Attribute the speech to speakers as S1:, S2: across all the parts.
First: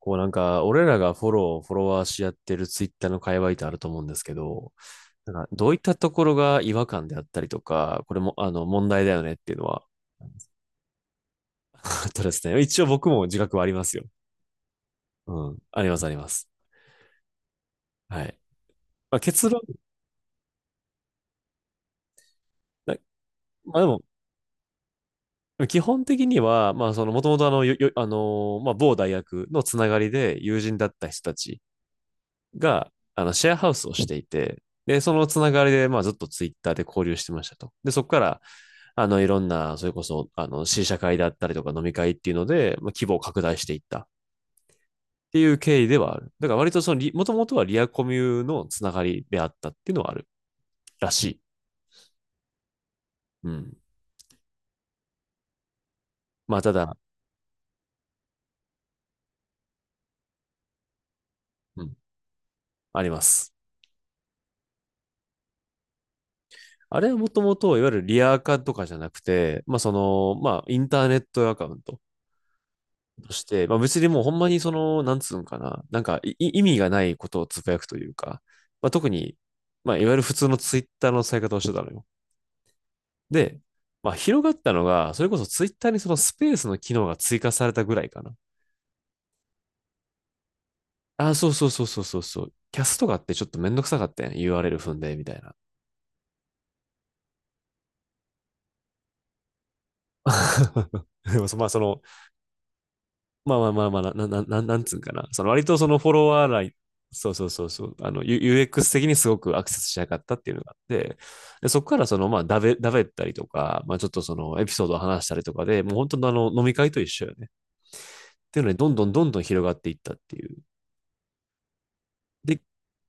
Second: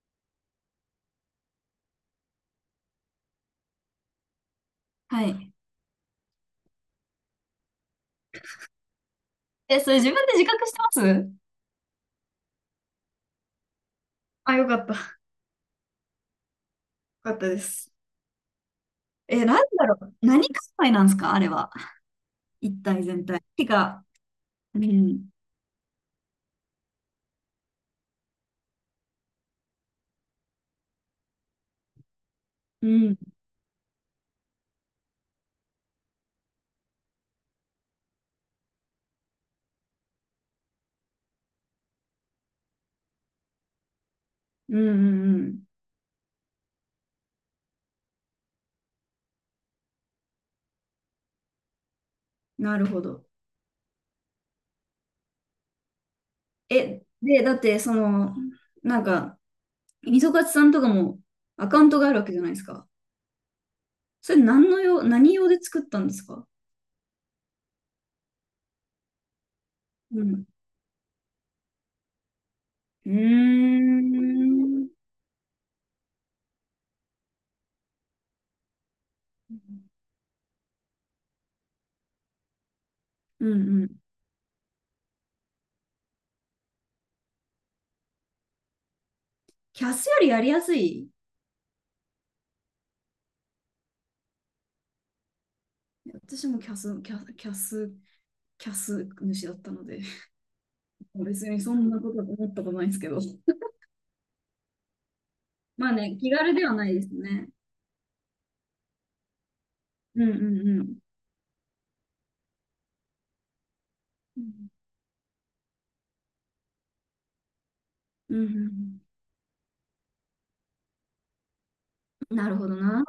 S1: こうなんか、俺らがフォロー、フォロワーし合ってるツイッターの界隈ってあると思うんですけど、
S2: は
S1: なんか
S2: い。
S1: どういったところが違和感であったりとか、これも問題だよねっていうの
S2: え、
S1: は、
S2: それ自分で自覚してます？
S1: あとですね、一応僕も自覚はありますよ。
S2: あ、よかった。よ
S1: うん、ありますあります。
S2: かったです。
S1: はい。まあ、
S2: え、
S1: 結
S2: な
S1: 論、
S2: んだろう。何界隈なんですかあれは。一
S1: な
S2: 体全体。て
S1: まあでも、
S2: か、うん。
S1: 基本的には、まあその、もともとあの、よよあのまあ某大学のつながりで友人だった人たち
S2: う
S1: が、
S2: ん、
S1: シェアハウスをしていて、で、そのつながりで、まあずっとツイッターで交流してましたと。で、そこから、いろんな、それこそ、試写会だったりとか飲み会っていうので、まあ、規模を拡大していったっ
S2: うん、うん、
S1: て
S2: う
S1: いう
S2: ん。
S1: 経緯ではある。だから割とそのもともとはリアコミュのつながりであったっていうのはあるらしい。
S2: なるほど。
S1: うん。まあ、ただ、
S2: え、で、だって、その、なんか、みそかつさんとかもアカ
S1: う
S2: ウン
S1: ん、
S2: トがあるわけじゃないですか。
S1: あります。
S2: それ何の用、何用で作ったんですか？
S1: あれはもともと、いわゆるリアカとかじゃなくて、
S2: うん。
S1: まあインターネットアカウント
S2: うー
S1: として、まあ別にもうほんまにそ
S2: ん。
S1: の、なんか意味がないことをつぶやくというか、まあ特に、まあいわゆる普通のツイッターの使い方をしてたのよ。
S2: う
S1: で、
S2: んうん。
S1: まあ、広がったのが、それこそツイッターにそのスペースの機能が追加されたぐらいかな。
S2: キャスよりやりやすい。
S1: ああ、そうそうそうそうそうそう。キャストがあってちょっとめんどくさかったやん。URL 踏んで、みたいな。
S2: 私もキャス主だったので、
S1: でも
S2: 別に
S1: まあ、
S2: そ
S1: そ
S2: んな
S1: の、
S2: こと思ったことないんですけど。
S1: まあまあまあまあ、な、な、ななんつうんかな。その割とそ
S2: まあ
S1: のフォ
S2: ね、
S1: ロ
S2: 気
S1: ワー
S2: 軽
S1: ラ
S2: で
S1: イン、
S2: はないです
S1: そうそ
S2: ね。
S1: うそうそう、あの、UX 的にすごくアクセスしなか
S2: う
S1: っ
S2: んう
S1: たっていうのがあっ
S2: んうん。
S1: て、で、そこからその、まあ、だべったりとか、まあ、ちょっとそ
S2: う
S1: の、エ
S2: ん
S1: ピソードを話したりとかで、もう本当の飲み会と一緒よね。っ
S2: う
S1: ていうので、どん
S2: ん
S1: どんどんどん広がっていったっていう。
S2: うん、な
S1: で、
S2: る
S1: うんい
S2: ほどな。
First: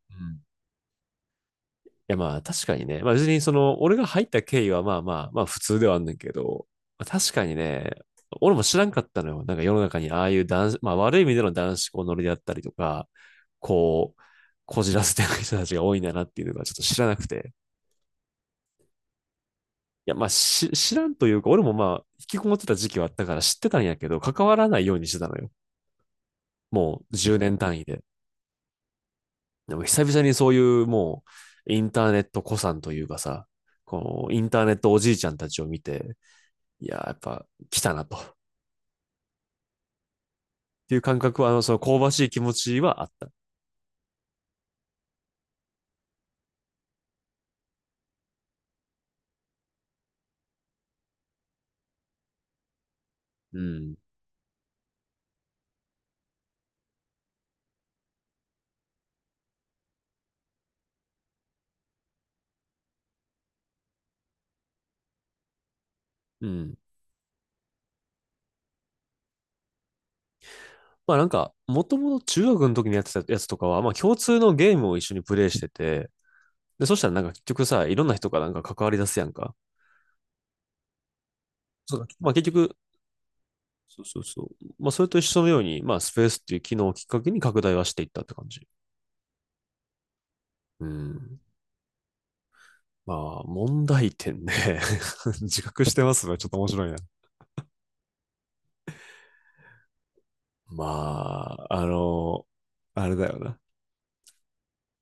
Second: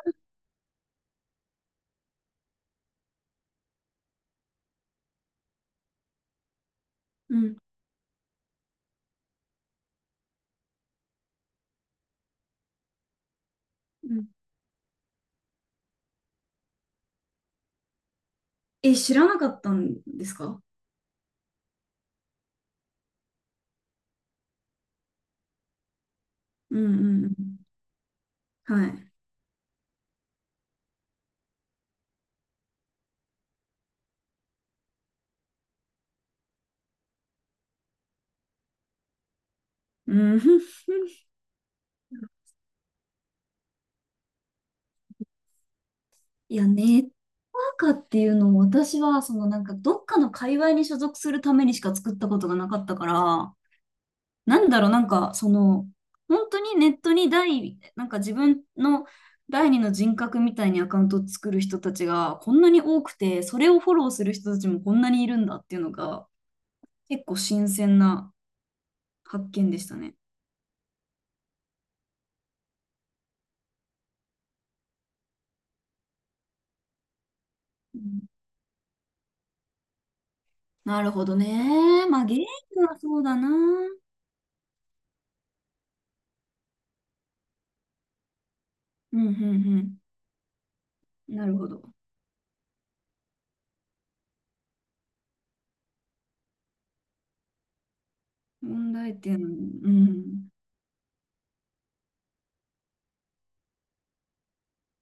S1: やまあ確かにね。まあ別にその、俺が入った経緯はまあまあ、まあ普通ではあんねんけど、まあ確
S2: う
S1: かに
S2: ん
S1: ね、俺も知らんかったのよ。なんか世の中にああいう男子、まあ悪い意味での男子校乗りであったりとか、こ
S2: う
S1: う、
S2: ん、
S1: こじらせてる人たちが多いんだなっていうのがちょっと知らなくて。
S2: え、知らなかったん
S1: いや
S2: で
S1: まあ
S2: すか？
S1: 知らんというか、俺もまあ引きこもってた時期はあったから知ってたんやけど、関わらないようにしてたのよ。
S2: うんう
S1: もう
S2: んう
S1: 10年
S2: ん。
S1: 単位で。
S2: はい。
S1: でも久々にそういううインターネット子さんというかさ、このインターネットおじいちゃんたちを見て、いやー、やっぱ来たなと。っ
S2: うん。
S1: ていう感 覚は、その香ばしい気持ちはあった。
S2: いや、ネットワーカーっていうのを私は、そのなんかどっかの界隈に所属するためにしか作ったことがなかったから、
S1: うん。
S2: なんだろう、なんか、その、本当にネットに第、なんか自分の第二の人格みたいにアカウントを作る人たちがこんなに多くて、それをフォローする人たちもこんなにいるんだっていうのが、
S1: うん。
S2: 結構新鮮な発見でしたね。
S1: まあなんか、もともと中学の時にやってたやつとかは、まあ共通のゲームを一緒にプレイしてて、で、そしたらなんか結局さ、い
S2: う
S1: ろんな
S2: ん、
S1: 人がなんか関わり出すやんか。
S2: なるほど
S1: そうだ。
S2: ね。まあ、
S1: まあ
S2: ゲー
S1: 結局、
S2: ムはそうだな。うん、
S1: そうそうそう。まあそれと一緒のように、まあスペースっていう機能をきっかけに拡大はしていったって感じ。
S2: うん、
S1: う
S2: うん。
S1: ん。
S2: なるほど。
S1: まあ、問題点ね。自覚してますのちょっと面白いな。
S2: 問題点、うん。
S1: まあ、あれだよな。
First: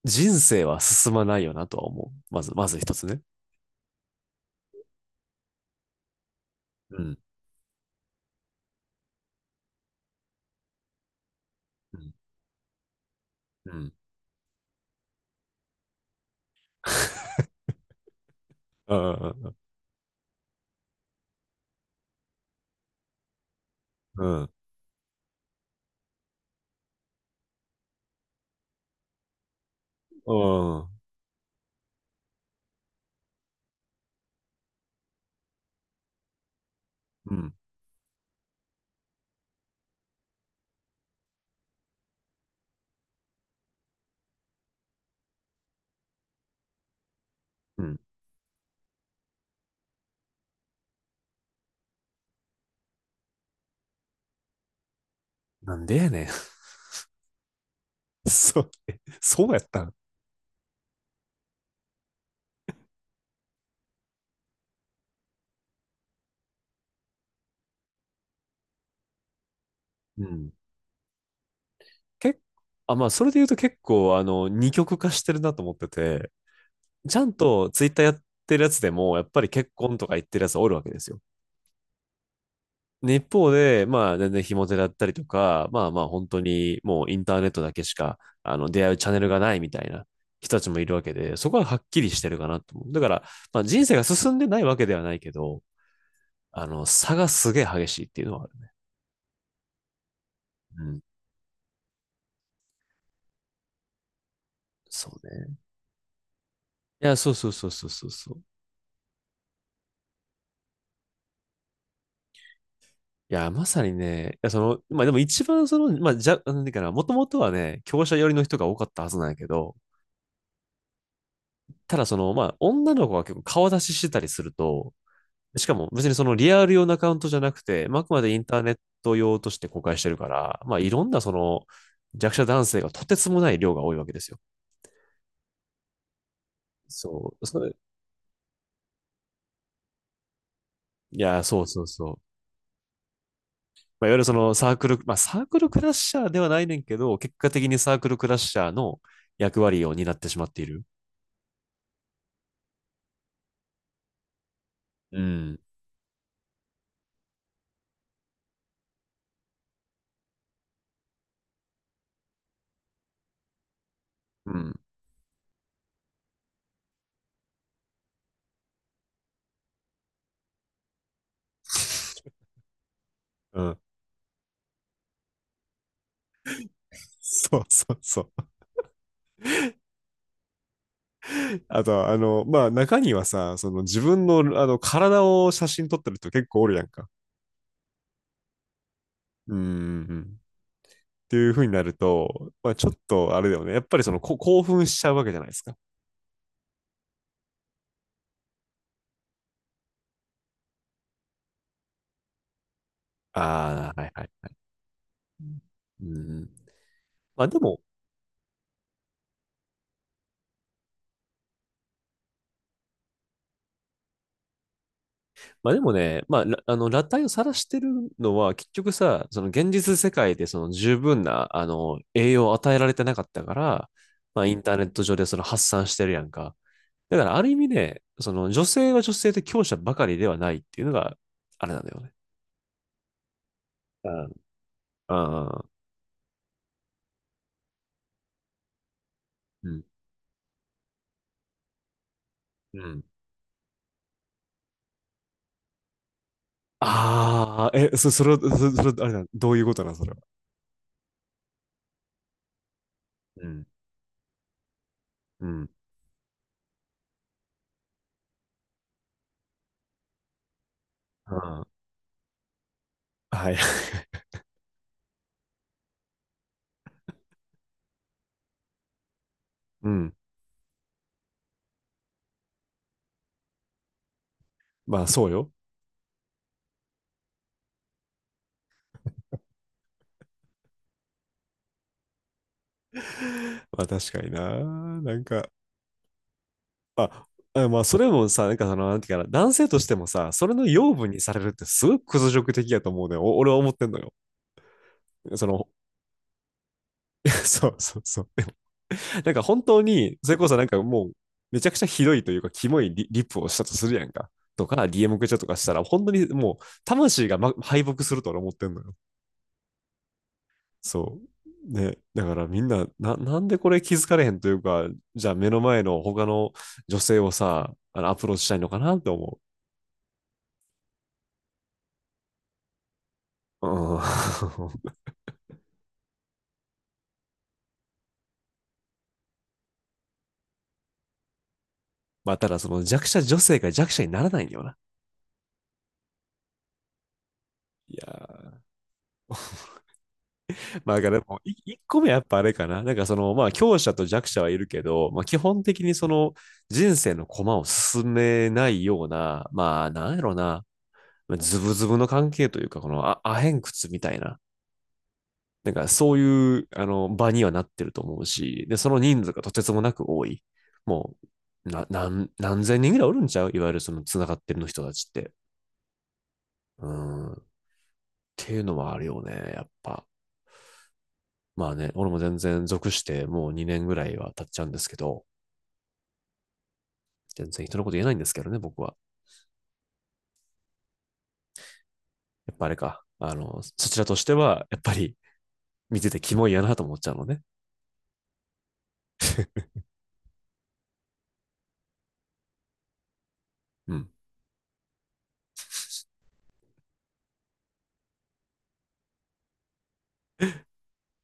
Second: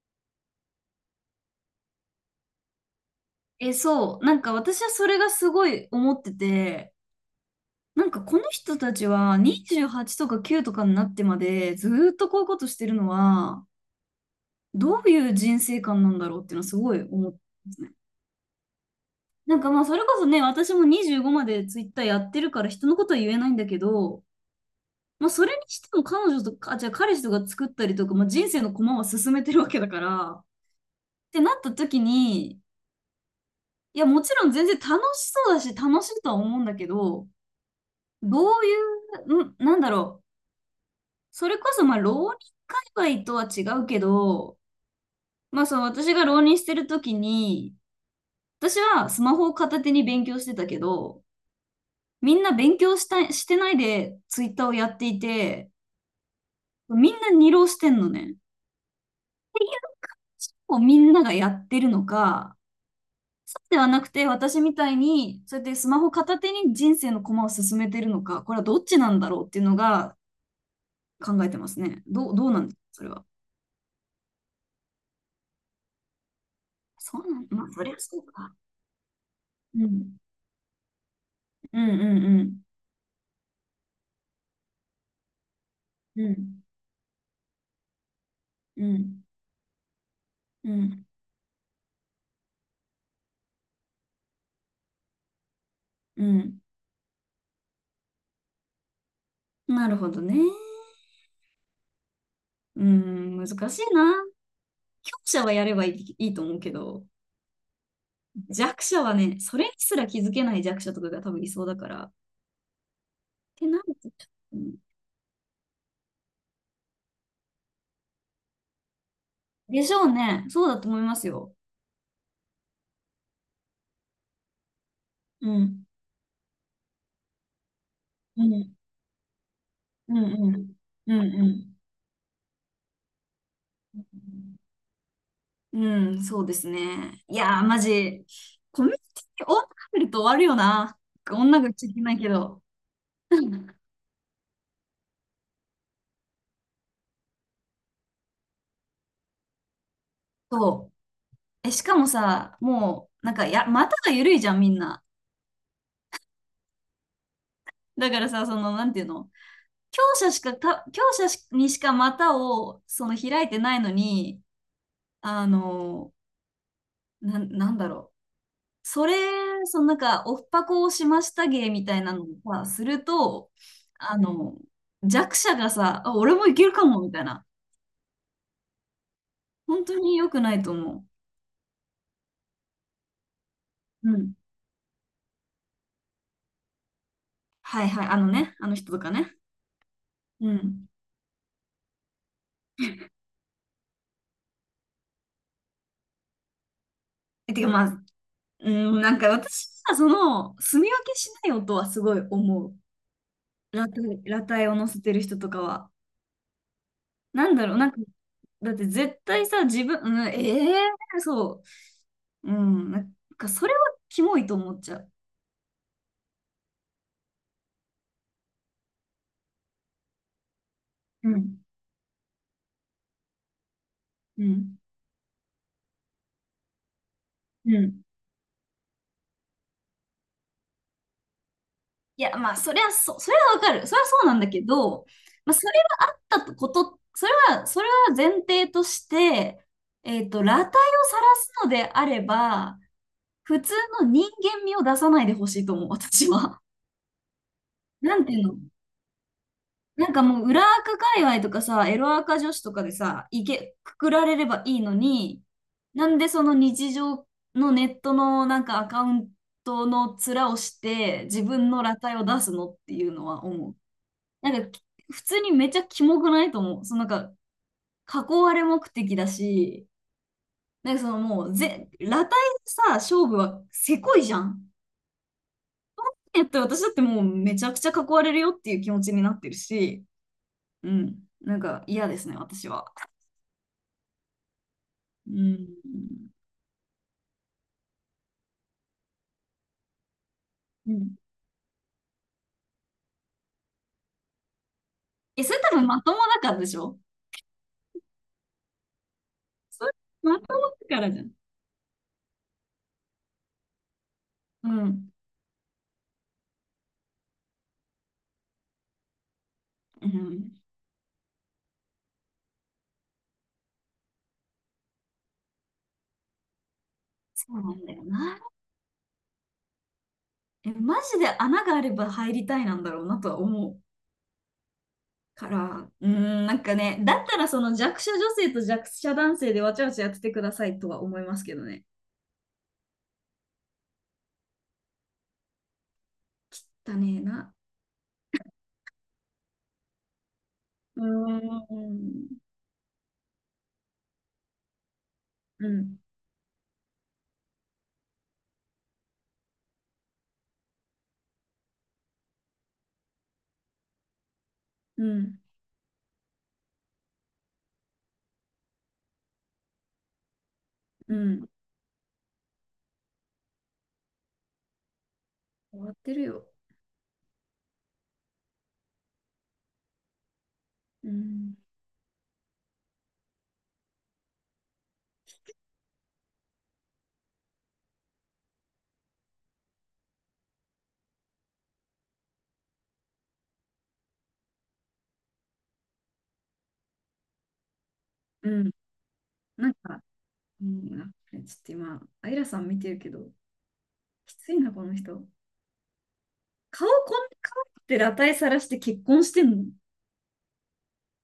S1: 人生は進まないよなとは思う。まず、まず一つね。
S2: え、そう。なんか私はそれがすごい思ってて、
S1: うん。
S2: なんかこの人たちは28とか9とかになってまでず
S1: う
S2: ー
S1: ん。
S2: っとこういうことしてるのは
S1: うん。
S2: どういう人生観なんだろうっていうのはすごい思ってますね。
S1: うん。
S2: なんかまあそれこそね、私も25までツイッターやってるから人のことは言えないんだけど、
S1: うん。う
S2: まあそれにしても彼女とか、あ、じゃあ彼氏とか作ったりとか、まあ、人生の駒は進めてるわけだから、っ
S1: ん。
S2: てなった時に、いやもちろん全然楽しそうだし楽しいとは思うんだけど、
S1: うん。
S2: どういう、ん、なんだろう。それこそ、まあ、浪人界隈とは違うけど、まあ、その私が浪人してる時に、
S1: うん
S2: 私はスマホを片手に勉強してたけど、みんな勉強したしてないでツイッターをやっていて、
S1: なんでやねん。
S2: みんな二浪してんの ね。
S1: そう、そうやったん。
S2: こうみんながやってるのか、ではなくて私みたいに、そうやってスマホ片手に人生の駒を進めてるのか、これはどっちなんだろうっていうのが
S1: うん。
S2: 考えてますね。どう、
S1: 結
S2: どうなんですか、
S1: あ、
S2: そ
S1: まあ、
S2: れ
S1: そ
S2: は。
S1: れで言うと結構、二極化してるなと思ってて、ち
S2: そ
S1: ゃん
S2: うなん、ま
S1: と
S2: あ、そ
S1: ツイ
S2: り
S1: ッ
S2: ゃ
S1: ターや
S2: そ
S1: っ
S2: うか。
S1: てるやつでも、やっぱり結
S2: う
S1: 婚とか
S2: ん。
S1: 言ってるやつおるわけですよ。
S2: うんうん
S1: で一方で、まあ、全然ひも手だったりとか、まあまあ、
S2: うん。
S1: 本
S2: う
S1: 当
S2: ん。
S1: にもうインターネットだけしか、出
S2: う
S1: 会うチャンネ
S2: ん、
S1: ルがないみたいな人たち
S2: う
S1: もいるわ
S2: ん、
S1: けで、そこははっきりしてるかなと思う。だから、まあ、人生が進んでないわけではないけど、
S2: うん。
S1: 差がすげえ激しいっていうのはある。
S2: なるほどね。
S1: うん。
S2: うん、難しいな。
S1: そ
S2: 強
S1: う
S2: 者は
S1: ね。
S2: やればいい、いいと思うけど、
S1: いや、そうそうそうそうそうそう。
S2: 弱者はね、それにすら気づけない弱者とかが多分いそうだから。っ
S1: いや、ま
S2: てな
S1: さに
S2: ると、
S1: ね、いや、
S2: う
S1: そ
S2: ん、
S1: の、まあでも一番その、まあ、じゃ、なんていうかな、もともとはね、強者寄りの人が多かったはずなんやけど、
S2: でしょうね。そうだと思いますよ。
S1: ただその、まあ、女の子が結構顔出ししてたりすると、
S2: う
S1: しか
S2: ん、
S1: も別にそのリアル用のアカウントじゃなくて、まああくまでイン
S2: う
S1: ターネ
S2: ん、
S1: ット用として公開して
S2: う
S1: る
S2: ん、
S1: か
S2: う
S1: ら、ま
S2: ん、
S1: あいろん
S2: う
S1: なそ
S2: ん、う
S1: の
S2: ん。
S1: 弱者男性がとてつもない量が多いわけですよ。
S2: うん、そうですね。い
S1: そう。
S2: やー、マジ、コミュニティに女がいると終わるよな。
S1: いや、
S2: 女
S1: そ
S2: が
S1: う
S2: 言っ
S1: そう
S2: ちゃいけ
S1: そ
S2: ないけ
S1: う。
S2: ど。
S1: まあ、いわゆるそのサークル、まあサークルクラッシャーではないねんけど、結果的にサークルクラッシャーの役割を担ってしまっ ている。
S2: そう。え、しかもさ、もう、なんか、や、股が緩いじゃん、みんな。
S1: うん。
S2: だからさ、その、なんていうの、強者しか、た、強者しにしか股を、その、開いてないのに、
S1: うん。
S2: あの、なん、なんだろう。それ、その、なんか、オフパコをしました芸みたいなの をさ、すると、
S1: うん。
S2: あの、弱者がさ、あ、俺もいけるかも、みたいな。
S1: そうそうそう。
S2: 本当に良くないと思
S1: あと、まあ、中にはさ、その自
S2: う。う
S1: 分
S2: ん。
S1: の、体を写真撮ってる人結構おるやんか。
S2: はいはい。あのね、あの人とかね。
S1: うん。
S2: うん。
S1: っていう風になると、まあ、ちょっとあれだよね。やっぱりこ興奮しちゃうわけじゃないですか。
S2: えてか、まあ、うん、なんか私はその、住み分けしない音はすごい思う。裸
S1: ああ、はい
S2: 体、
S1: はい
S2: 裸
S1: はい。
S2: 体を乗せてる人とかは。
S1: うん。ま
S2: な
S1: あ
S2: ん
S1: で
S2: だろう、
S1: も、
S2: なんか、だって絶対さ、自分、うん、ええそう。うん、なんかそれはキモいと思っちゃう。
S1: まあでもね、まあ、あの、裸体を晒してるのは、結局さ、その現実世界でその十分
S2: う
S1: な、
S2: ん、
S1: 栄養を与えられてなかったから、ま
S2: う
S1: あインター
S2: ん、
S1: ネット上でその発散してるやんか。だからある意味
S2: う
S1: ね、
S2: ん。
S1: その女性は女性で強者ばかりではないっていうのが、あれなんだよね。
S2: いや、まあ、そりゃそう、それはわかる。それは
S1: う
S2: そう
S1: ん。
S2: なんだけど、
S1: う
S2: まあ、そ
S1: ん。
S2: れはあったこと、それは、それは前提として、
S1: うん。
S2: えっと、裸体を晒すのであれ
S1: う
S2: ば、
S1: ん。
S2: 普通の人間味を出さないでほしいと思う、私は。
S1: ああ、
S2: な
S1: そ
S2: ん
S1: れ
S2: て
S1: は、
S2: いうの、
S1: それは、あれだ、どういうことなの、そ
S2: な
S1: れ
S2: ん
S1: は。
S2: かもう、裏垢界隈とかさ、エロ垢女子とかでさ、い
S1: うん。
S2: け、くくられればいいのに、
S1: うん。
S2: なんでその日常のネットのなんかアカウントの面をして、自
S1: あ
S2: 分の裸体を出すのっていうの
S1: あ、
S2: は
S1: はい。
S2: 思う。なんか、普通にめっちゃキモくないと思う。そのなんか、囲われ目的だし、
S1: うん。
S2: なんかそのもうぜ、裸体さ、勝負はせこいじゃん。
S1: まあ、そうよ。
S2: えっと、私だってもうめちゃくちゃ囲われるよっていう気持ちになってるし、うん、なんか嫌ですね、私は。
S1: まあ、確かにな。なん
S2: う
S1: か、
S2: ん。
S1: まあ、まあ、それもさ、なんかその、なんていうかな、男性としてもさ、それの
S2: う
S1: 養分
S2: ん。
S1: にされるってすごく屈辱的やと思うのよ。俺は思ってんのよ。
S2: え、
S1: そ
S2: それ
S1: の、
S2: 多分まともだからでしょ？
S1: そうそうそう。なんか本当
S2: それ
S1: に、それ
S2: ま
S1: こ
S2: と
S1: そ
S2: も
S1: なんか
S2: だか
S1: も
S2: ら
S1: う、
S2: じゃん。
S1: めちゃくちゃひどいというか、キモいリ、リップをしたとするやんか。と
S2: う
S1: か、
S2: ん。
S1: DM くれちゃとかしたら、本当にもう、魂が、ま、敗北すると俺思ってんのよ。
S2: うん。
S1: そう。ね。だからみんな、なんでこれ気づかれへんというか、じゃあ目の前の他の女性を
S2: そう
S1: さ、
S2: なんだ
S1: あ
S2: よ
S1: のアプロー
S2: な。
S1: チしたいのかなって思
S2: え、マジで穴があれば入りたいなんだろうなとは
S1: う。
S2: 思う
S1: うん。
S2: から、うーん、なんかね、だったらその弱者女性と弱者男性でわちゃわちゃやっててくださいとは思いますけどね。
S1: まあ、ただその弱者女性が弱者にならないんだよな。
S2: だねえな。
S1: いやーまあ、だ
S2: うー
S1: からでも、一個目はやっぱ
S2: ん。
S1: あれかな。なんかその、まあ、強者と弱者はいるけど、まあ、基本
S2: う
S1: 的に
S2: ん。
S1: その、人生の駒を進めないような、まあ、なんやろな、まあズブズブの関係というか、のあアヘン窟みたいな、
S2: うん。
S1: なんかそういうあの場にはなってると思うし、で、その人数がとてつもなく多い。も
S2: うん。
S1: う、何千人ぐらいおるんちゃういわゆるその繋がってるの人たちって。
S2: 終わってるよ。
S1: うん。っていうのはあるよね、やっぱ。
S2: うん。
S1: まあね、俺も全然属してもう2年ぐらいは経っちゃうんですけど、全然人のこと言えないんですけどね、僕は。やっぱあれか。あの、そちらとしては、やっぱり見ててキモいやなと思っちゃうのね。
S2: うん。なんか、うん、あこれちょっと今、アイラさん見てるけど、
S1: うん。
S2: きついな、この人。顔こんな可愛くて裸体さらして結婚してんの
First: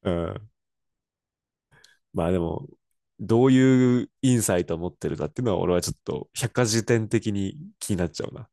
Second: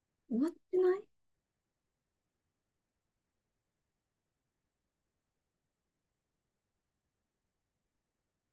S1: う
S2: 終わ
S1: ん、
S2: ってない
S1: まあでも、どういうインサイトを持ってるかっていうのは、俺はちょっと百科事典的に気になっちゃうな。